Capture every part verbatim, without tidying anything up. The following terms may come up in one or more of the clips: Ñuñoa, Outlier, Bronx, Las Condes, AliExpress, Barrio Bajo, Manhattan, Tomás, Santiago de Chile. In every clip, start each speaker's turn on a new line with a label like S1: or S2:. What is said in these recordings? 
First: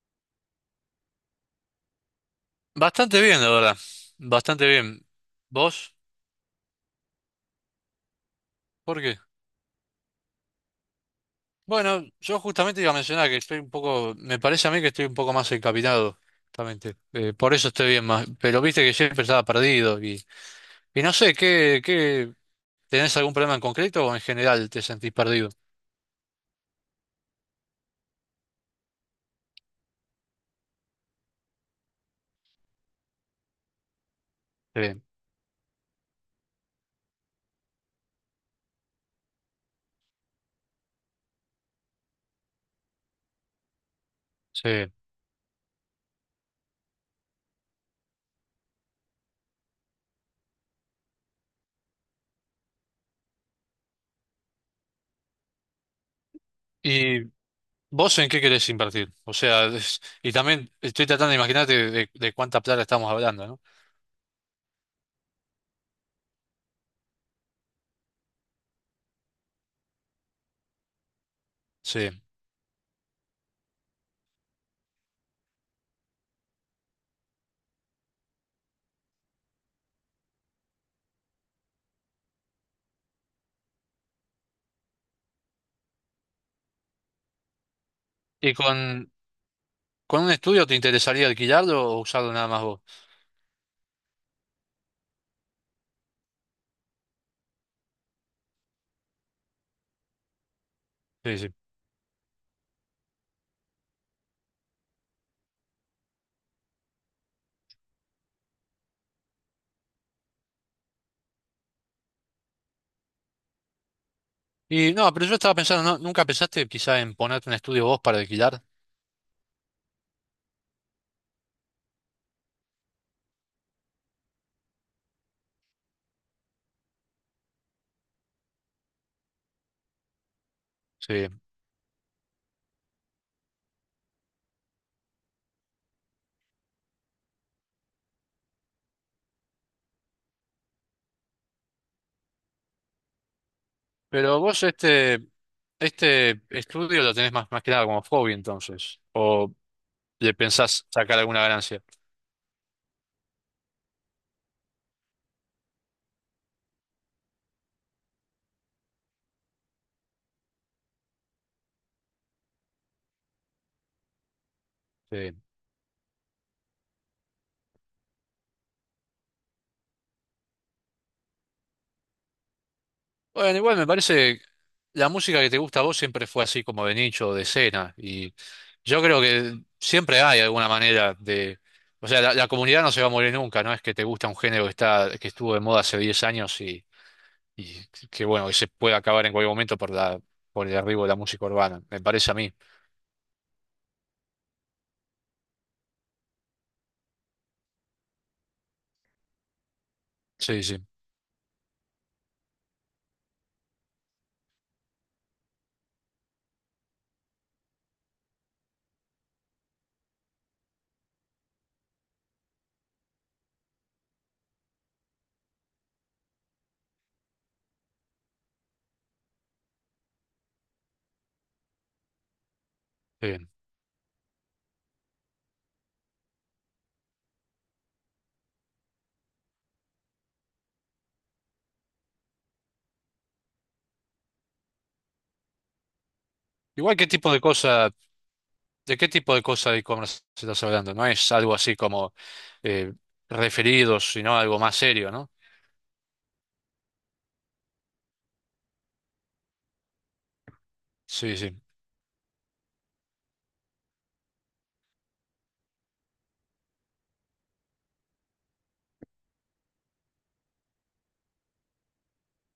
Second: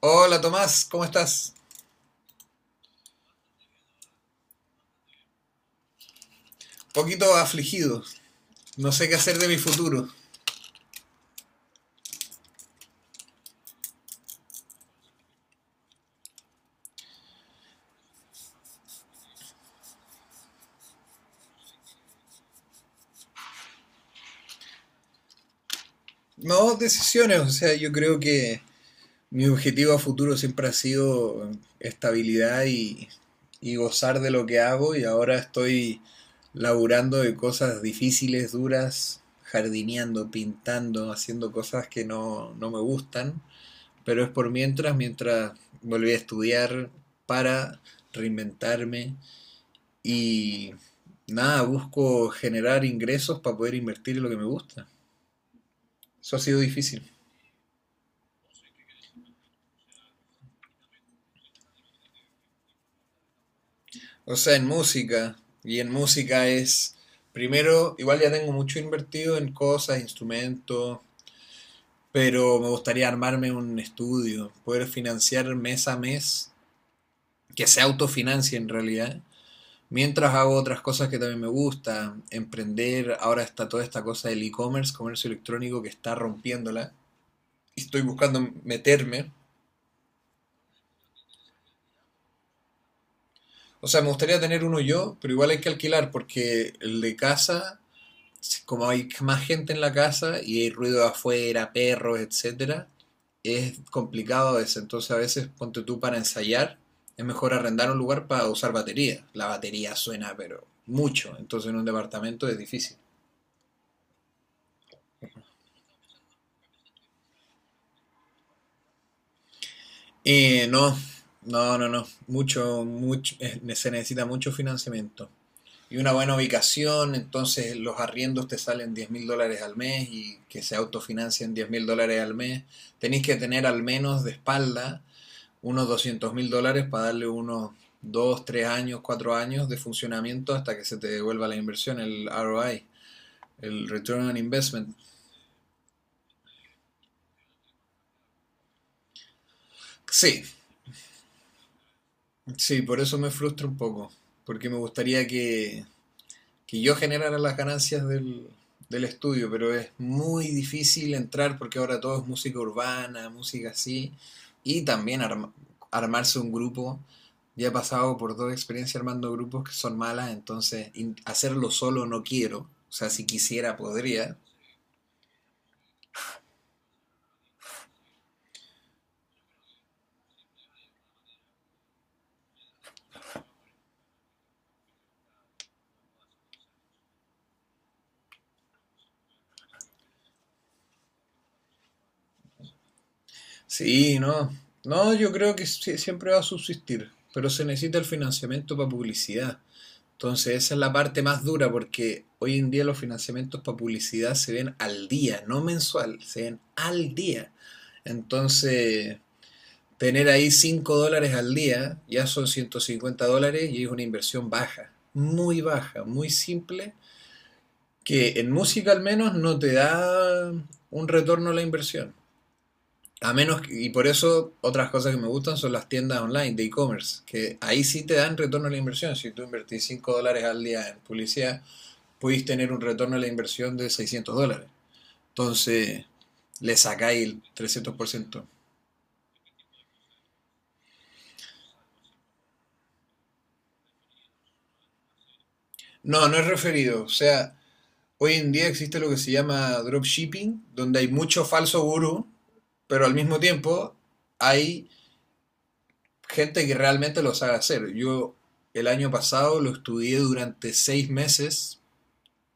S1: Hola Tomás, ¿cómo estás?
S2: Bastante bien, la verdad. Bastante bien. ¿Vos?
S1: Poquito afligido, no
S2: ¿Por
S1: sé qué
S2: qué?
S1: hacer de mi futuro.
S2: Bueno, yo justamente iba a mencionar que estoy un poco, me parece a mí que estoy un poco más encaminado, justamente. Eh, por eso estoy bien más, pero viste que siempre estaba perdido y, y no sé, ¿qué, qué, tenés algún problema en concreto o en general te sentís perdido?
S1: No, decisiones, o sea, yo creo que mi objetivo a futuro siempre ha sido estabilidad y, y gozar de lo que hago
S2: Sí,
S1: y ahora estoy laburando de cosas difíciles, duras, jardineando, pintando, haciendo cosas que no, no me gustan, pero es por
S2: sí.
S1: mientras, mientras volví a estudiar para reinventarme. Y nada, busco generar ingresos para poder invertir en lo que me gusta. Eso ha sido difícil.
S2: ¿Y vos en qué querés invertir? O sea, es- y también estoy tratando de imaginarte de, de cuánta plata estamos hablando, ¿no?
S1: O sea, en música. Y en música es, primero, igual ya tengo mucho invertido en cosas, instrumentos,
S2: Sí.
S1: pero me gustaría armarme un estudio, poder financiar mes a mes, que se autofinancie en realidad. Mientras hago otras cosas que también me gustan, emprender, ahora está toda esta cosa del e-commerce, comercio electrónico que está rompiéndola. Y estoy buscando
S2: ¿Y con,
S1: meterme.
S2: con un estudio te interesaría alquilarlo o usarlo nada más vos?
S1: O sea, me gustaría tener uno yo, pero igual hay que alquilar porque el de casa, si- como hay más gente en la casa y hay ruido de
S2: Sí, sí.
S1: afuera, perros, etcétera, es complicado a veces. Entonces, a veces ponte tú para ensayar, es mejor arrendar un lugar para usar batería. La batería suena, pero mucho. Entonces, en un departamento es difícil.
S2: Y no, pero yo estaba pensando, ¿no? ¿Nunca pensaste quizá en ponerte un estudio vos para alquilar?
S1: Y no, no, no, no. Mucho, mucho, eh, se necesita mucho financiamiento y una buena ubicación. Entonces los arriendos te salen diez mil dólares al mes y que se
S2: Sí.
S1: autofinancien diez mil dólares al mes, tenéis que tener al menos de espalda unos doscientos mil dólares para darle unos dos tres años, cuatro años de funcionamiento hasta que se te devuelva la inversión, el R O I, el Return on
S2: Pero vos
S1: Investment.
S2: este, este estudio lo tenés más, más que nada como hobby entonces, o le
S1: Sí,
S2: pensás sacar alguna ganancia.
S1: sí, por eso me frustra un poco, porque me gustaría que que yo generara las ganancias del, del estudio, pero es muy difícil entrar porque ahora todo es música urbana, música así, y también
S2: Sí.
S1: arma- armarse un grupo. Ya he pasado por dos experiencias armando grupos que son malas, entonces hacerlo solo no quiero. O sea, si
S2: Bueno,
S1: quisiera
S2: igual me
S1: podría.
S2: parece, la música que te gusta a vos siempre fue así como de nicho, o de escena, y yo creo que siempre hay alguna manera de, o sea, la, la comunidad no se va a morir nunca, no es que te gusta un género que está, que estuvo de moda hace diez años y que bueno, que se puede acabar en cualquier momento por la, por el arribo de la música urbana, me parece a mí.
S1: Sí, no. No, yo creo que sí- siempre va a subsistir, pero se necesita el financiamiento para publicidad. Entonces,
S2: Sí,
S1: esa
S2: sí,
S1: es
S2: está
S1: la parte más dura porque hoy en día los financiamientos para publicidad se ven al día, no mensual, se ven al día. Entonces, tener ahí cinco dólares al día ya son ciento cincuenta dólares y es una inversión baja, muy baja, muy simple, que en música al menos no te da un retorno a la inversión. A
S2: bien.
S1: menos, y por eso otras cosas que me gustan son las tiendas online de e-commerce, que ahí sí te dan retorno a la inversión. Si tú invertís cinco dólares al día en publicidad, podéis tener un retorno a la inversión de seiscientos dólares. Entonces, le
S2: Igual, ¿qué
S1: sacáis
S2: tipo de
S1: el
S2: cosa,
S1: trescientos por ciento.
S2: de qué tipo de cosa de e-commerce estás hablando? No es algo así como eh, referidos, sino algo más serio, ¿no?
S1: No, no es referido. O sea, hoy en día existe lo que se llama dropshipping, donde hay
S2: Sí,
S1: mucho
S2: sí.
S1: falso gurú, pero al mismo tiempo hay gente que realmente lo sabe hacer. Yo el año pasado lo estudié durante seis meses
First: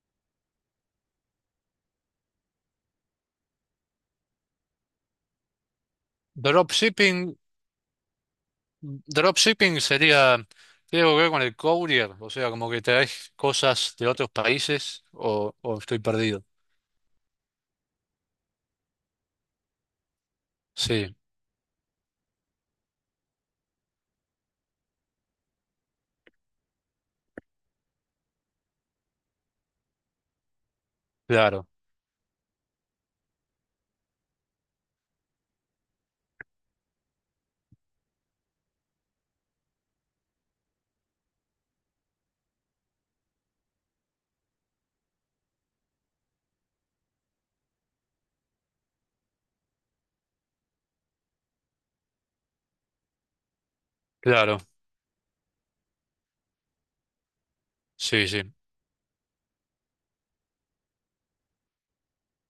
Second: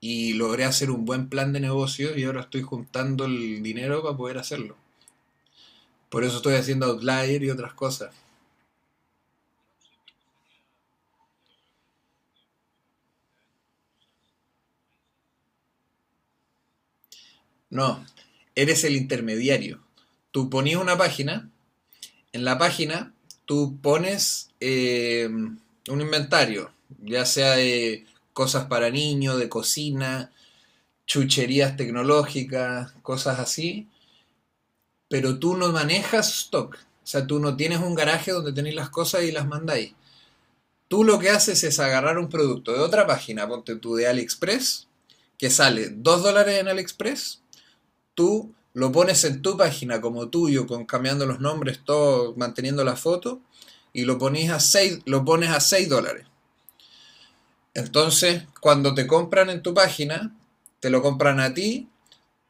S1: y logré hacer un buen plan de negocios y ahora estoy juntando el dinero para poder hacerlo. Por eso estoy haciendo
S2: Dropshipping,
S1: outlier y otras cosas.
S2: dropshipping sería, ¿tiene algo que ver con el courier? O sea, como que traes cosas de otros países o, o estoy perdido.
S1: No, eres el intermediario. Tú pones una
S2: Sí,
S1: página, en la página tú pones eh, un inventario, ya sea de cosas para niños, de cocina,
S2: claro,
S1: chucherías tecnológicas, cosas así, pero tú no manejas stock. O sea, tú no tienes un garaje donde tenéis las cosas y las mandáis. Tú lo que haces es agarrar un producto de otra página, ponte tú de AliExpress, que sale dos dólares en AliExpress. Tú lo pones en tu página como tuyo, con cambiando los nombres, todo, manteniendo la foto, y lo, pones a
S2: claro,
S1: seis, lo pones a seis dólares.
S2: sí,
S1: Entonces,
S2: sí,
S1: cuando te compran en tu página, te lo compran a ti,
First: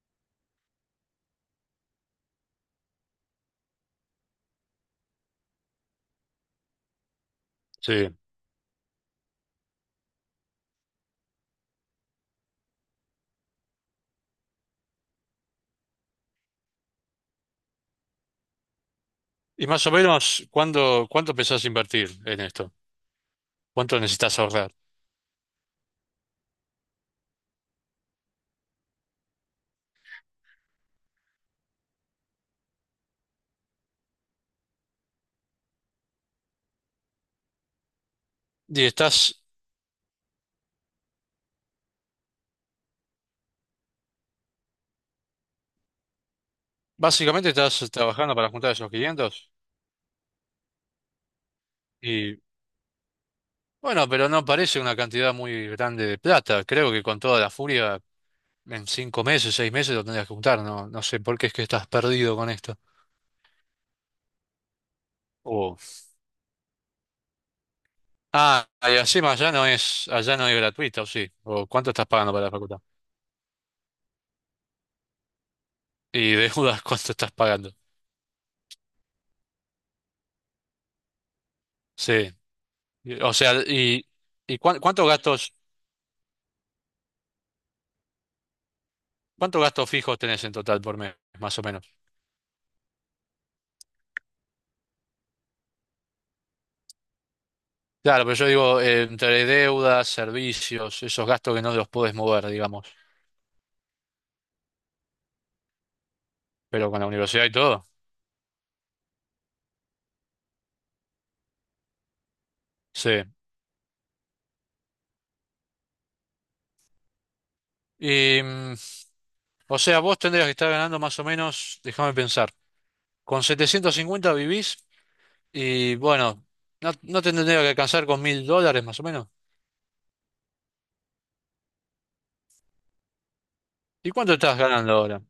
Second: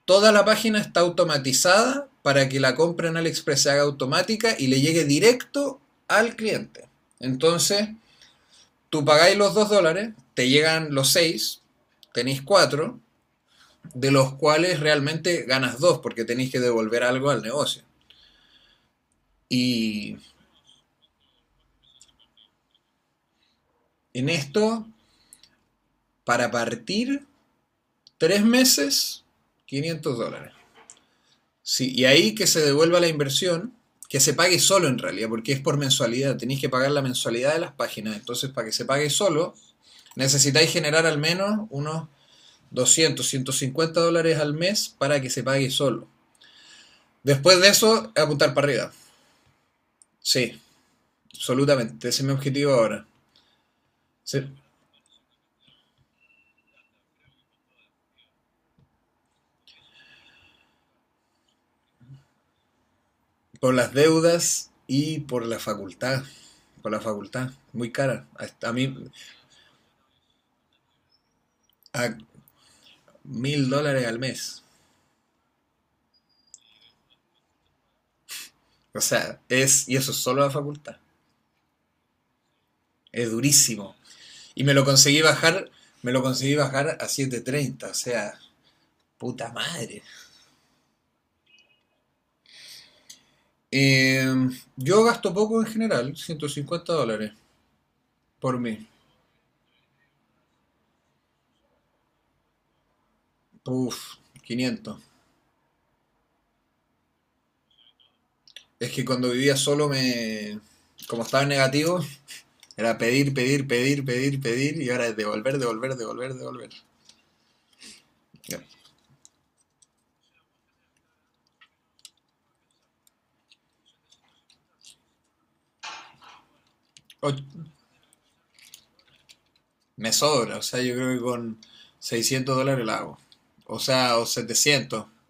S1: toda la página está automatizada para que la compra en AliExpress se haga automática y le llegue directo al cliente. Entonces,
S2: sí.
S1: tú pagáis los dos dólares, te llegan los seis, tenéis cuatro, de los cuales realmente ganas dos porque tenéis que devolver algo al negocio.
S2: Y más o
S1: Y
S2: menos, ¿cuándo, ¿cuánto pensás invertir en esto? ¿Cuánto
S1: en
S2: necesitas ahorrar?
S1: esto, para partir, tres meses, quinientos dólares. Sí, y ahí que se devuelva la inversión, que se pague solo en realidad, porque es por mensualidad. Tenéis que pagar la mensualidad de las páginas. Entonces, para que
S2: Y
S1: se pague
S2: estás,
S1: solo, necesitáis generar al menos unos doscientos ciento cincuenta dólares al mes para que se pague solo.
S2: básicamente
S1: Después de
S2: estás
S1: eso,
S2: trabajando para
S1: apuntar para
S2: juntar esos
S1: arriba.
S2: quinientos
S1: Sí, absolutamente. Ese es mi
S2: y
S1: objetivo ahora.
S2: bueno, pero
S1: Sí.
S2: no parece una cantidad muy grande de plata. Creo que con toda la furia, en cinco meses, seis meses lo tendrías que juntar. No, no sé por qué es que estás perdido con esto.
S1: Por las deudas y por la
S2: O,
S1: facultad. Por la facultad. Muy cara. A,
S2: ah,
S1: a mí,
S2: y encima allá no es, allá no es gratuita, ¿o sí? ¿O cuánto estás
S1: a
S2: pagando para la facultad?
S1: mil dólares al mes.
S2: Y deudas, ¿cuánto estás pagando?
S1: O sea, es. Y eso es solo la facultad.
S2: Sí. Y-
S1: Es
S2: O sea,
S1: durísimo.
S2: y, y
S1: Y me
S2: cuán-
S1: lo
S2: cuántos
S1: conseguí
S2: gastos.
S1: bajar. Me lo conseguí bajar a siete treinta. O sea, puta
S2: ¿Cuántos gastos
S1: madre.
S2: fijos tenés en total por mes, más o menos?
S1: Eh, yo gasto poco en general. ciento cincuenta dólares
S2: Claro, pero yo
S1: por
S2: digo,
S1: mí.
S2: eh, entre deudas, servicios, esos gastos que no los podés mover, digamos,
S1: Uf, quinientos.
S2: pero con la universidad y todo.
S1: Es que cuando vivía solo me. Como estaba en negativo, era
S2: Sí.
S1: pedir, pedir, pedir, pedir, pedir y ahora es devolver, devolver, devolver, devolver.
S2: Y,
S1: Ya.
S2: mm, o sea, vos tendrías que estar ganando más o menos, déjame pensar, con setecientos cincuenta vivís y bueno, no, no te tendría
S1: O-
S2: que alcanzar con mil dólares más o menos.
S1: me sobra, o sea, yo creo que con seiscientos dólares la hago. O
S2: ¿Y
S1: sea, o
S2: cuánto estás ganando
S1: setecientos.
S2: ahora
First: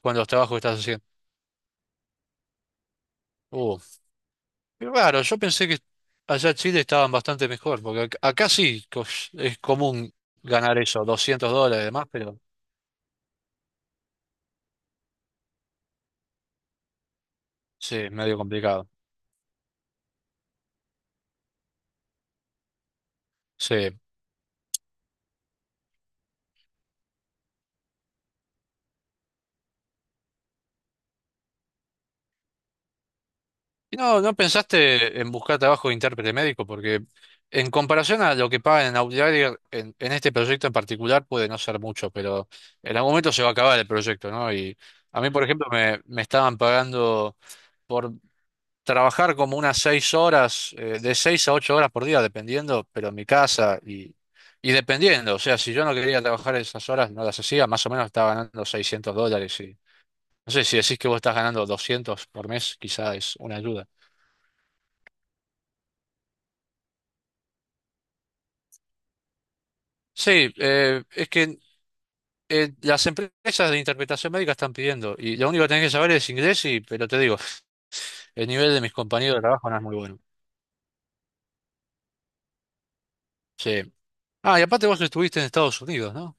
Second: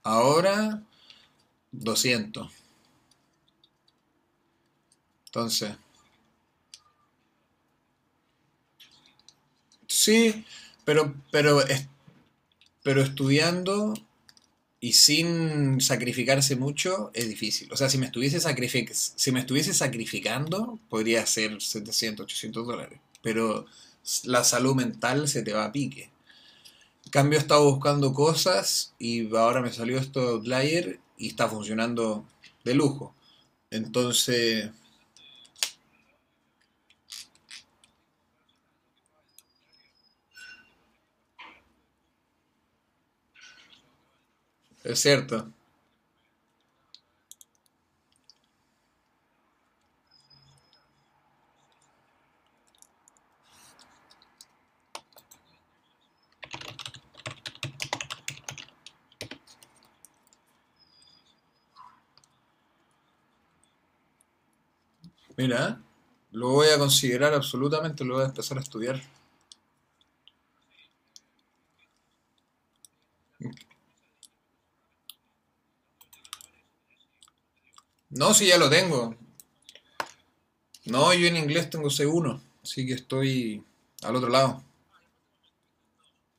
S2: con los trabajos que estás
S1: Ahora
S2: haciendo?
S1: doscientos.
S2: Uh, Qué raro, yo pensé
S1: Entonces,
S2: que allá en Chile estaban bastante mejor, porque ac- acá sí co- es común
S1: sí,
S2: ganar eso,
S1: pero,
S2: doscientos
S1: pero,
S2: dólares y
S1: es-
S2: demás, pero
S1: pero estudiando y sin sacrificarse mucho es difícil. O sea,
S2: sí,
S1: si me
S2: es medio
S1: estuviese
S2: complicado.
S1: sacrific- si me estuviese sacrificando, podría ser setecientos ochocientos dólares. Pero
S2: Sí.
S1: la salud mental se te va a pique. Cambio estaba buscando cosas y ahora me salió esto de Outlier y está funcionando de lujo.
S2: ¿Y no, no
S1: Entonces,
S2: pensaste en buscar trabajo de intérprete médico? Porque en comparación a lo que pagan en Outlier, en, en este proyecto en particular puede no ser mucho, pero en algún momento se va a acabar el proyecto, ¿no? Y
S1: es
S2: a mí, por
S1: cierto.
S2: ejemplo, me, me estaban pagando por trabajar como unas seis horas, eh, de seis a ocho horas por día, dependiendo, pero en mi casa y, y dependiendo. O sea, si yo no quería trabajar esas horas, no las hacía, más o menos estaba ganando seiscientos dólares. Y, no sé, si decís que vos estás ganando doscientos por mes, quizá es una ayuda.
S1: Mira, lo voy a considerar absolutamente, lo voy a empezar a estudiar.
S2: Sí, eh, es que eh, las empresas de interpretación médica están pidiendo, y lo único que tenés que saber es inglés, y, pero te digo,
S1: No, si
S2: el
S1: ya lo
S2: nivel de mis
S1: tengo.
S2: compañeros de trabajo no es muy bueno.
S1: No, yo en inglés tengo C uno, así que estoy
S2: Sí.
S1: al otro
S2: Ah, y
S1: lado.
S2: aparte vos estuviste en Estados Unidos, ¿no?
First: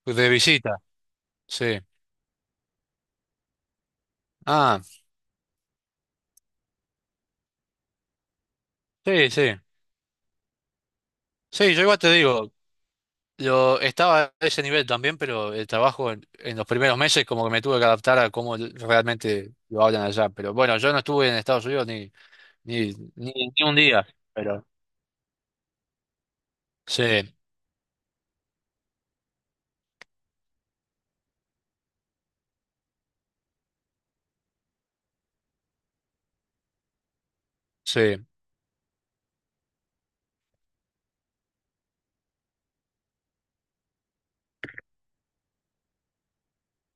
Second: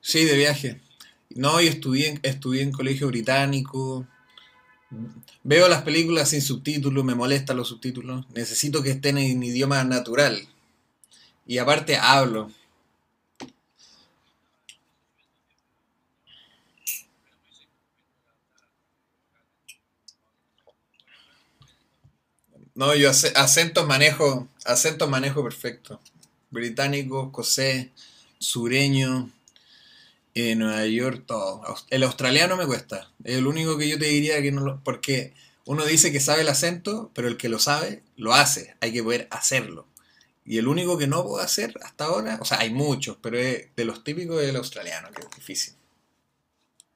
S1: Sí,
S2: De
S1: de
S2: visita,
S1: viaje. No, yo
S2: sí.
S1: estudié, estudié en colegio británico.
S2: Ah,
S1: Veo las películas sin subtítulos, me molestan los subtítulos. Necesito que estén
S2: sí,
S1: en
S2: sí.
S1: idioma natural. Y
S2: Sí, yo
S1: aparte
S2: igual te
S1: hablo.
S2: digo, yo estaba a ese nivel también, pero el trabajo en, en los primeros meses como que me tuve que adaptar a cómo realmente lo hablan allá. Pero bueno, yo no estuve en Estados Unidos ni, ni,
S1: No, yo
S2: ni,
S1: ac-
S2: ni un
S1: acentos
S2: día,
S1: manejo,
S2: pero
S1: acentos manejo perfecto. Británico,
S2: sí,
S1: escocés, sureño, eh, Nueva York, todo. Aus- El australiano me cuesta. Es el único que yo te diría que no lo... Porque uno dice que sabe el acento, pero el que lo sabe,
S2: sí.
S1: lo hace. Hay que poder hacerlo. Y el único que no puedo hacer hasta ahora, o sea, hay muchos, pero es de los típicos es el australiano, que es difícil.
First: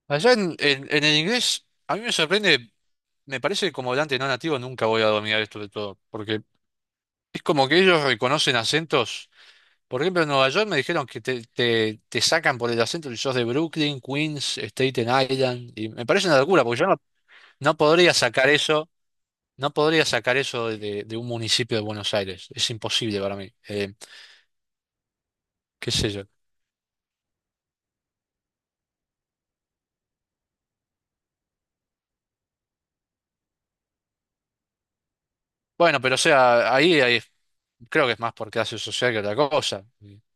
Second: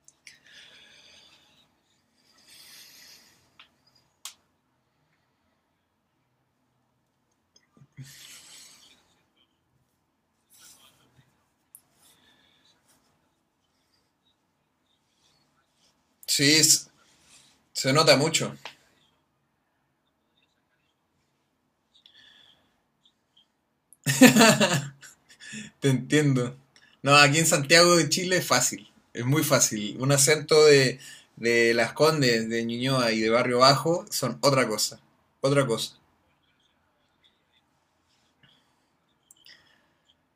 S2: Allá en, en, en el inglés, a mí me sorprende, me parece que como hablante no nativo nunca voy a dominar esto de todo, porque es como que ellos reconocen acentos. Por ejemplo, en Nueva York me dijeron que te, te, te sacan por el acento si sos de Brooklyn, Queens, Staten Island, y me parece una
S1: Sí,
S2: locura, porque yo
S1: es-
S2: no. No
S1: se
S2: podría
S1: nota
S2: sacar
S1: mucho.
S2: eso, no podría sacar eso de, de un municipio de Buenos Aires. Es imposible para mí. Eh,
S1: Te
S2: qué sé yo.
S1: entiendo. No, aquí en Santiago de Chile es fácil, es muy fácil. Un acento de, de Las Condes, de Ñuñoa y de Barrio Bajo son otra cosa, otra cosa.
S2: Bueno, pero o sea, ahí, ahí creo que es más por clase social que otra cosa.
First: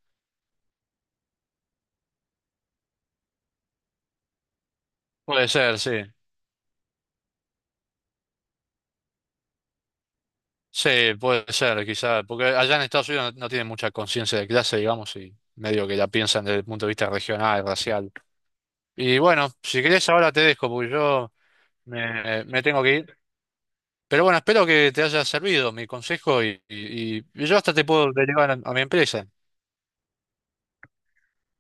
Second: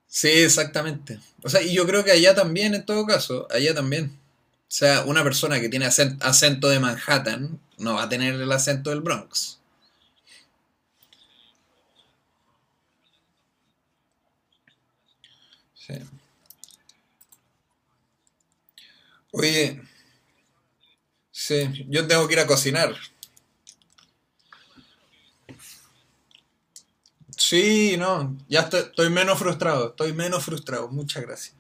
S1: Sí, exactamente. O sea, y yo creo que allá también, en todo caso, allá también. O sea, una
S2: Puede
S1: persona que
S2: ser,
S1: tiene
S2: sí.
S1: acen- acento de Manhattan no va a tener el acento del Bronx.
S2: Sí, puede ser, quizás. Porque allá en Estados Unidos no, no tienen mucha conciencia de clase, digamos, y medio
S1: Sí.
S2: que la piensan desde el punto de vista regional, racial. Y bueno,
S1: Oye,
S2: si querés ahora te dejo, porque yo
S1: sí, yo tengo que ir
S2: me,
S1: a
S2: me tengo
S1: cocinar.
S2: que ir. Pero bueno, espero que te haya servido mi consejo y, y- y yo hasta te
S1: Sí,
S2: puedo
S1: no,
S2: derivar a
S1: ya
S2: a
S1: estoy,
S2: mi
S1: estoy
S2: empresa.
S1: menos frustrado, estoy menos frustrado. Muchas gracias.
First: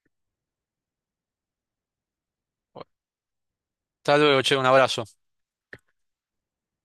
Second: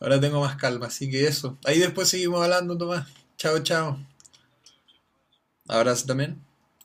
S1: Ahora tengo más calma, así que eso. Ahí después seguimos hablando, Tomás. Chao, chao.
S2: Hasta luego, che, un abrazo.
S1: Abrazo también.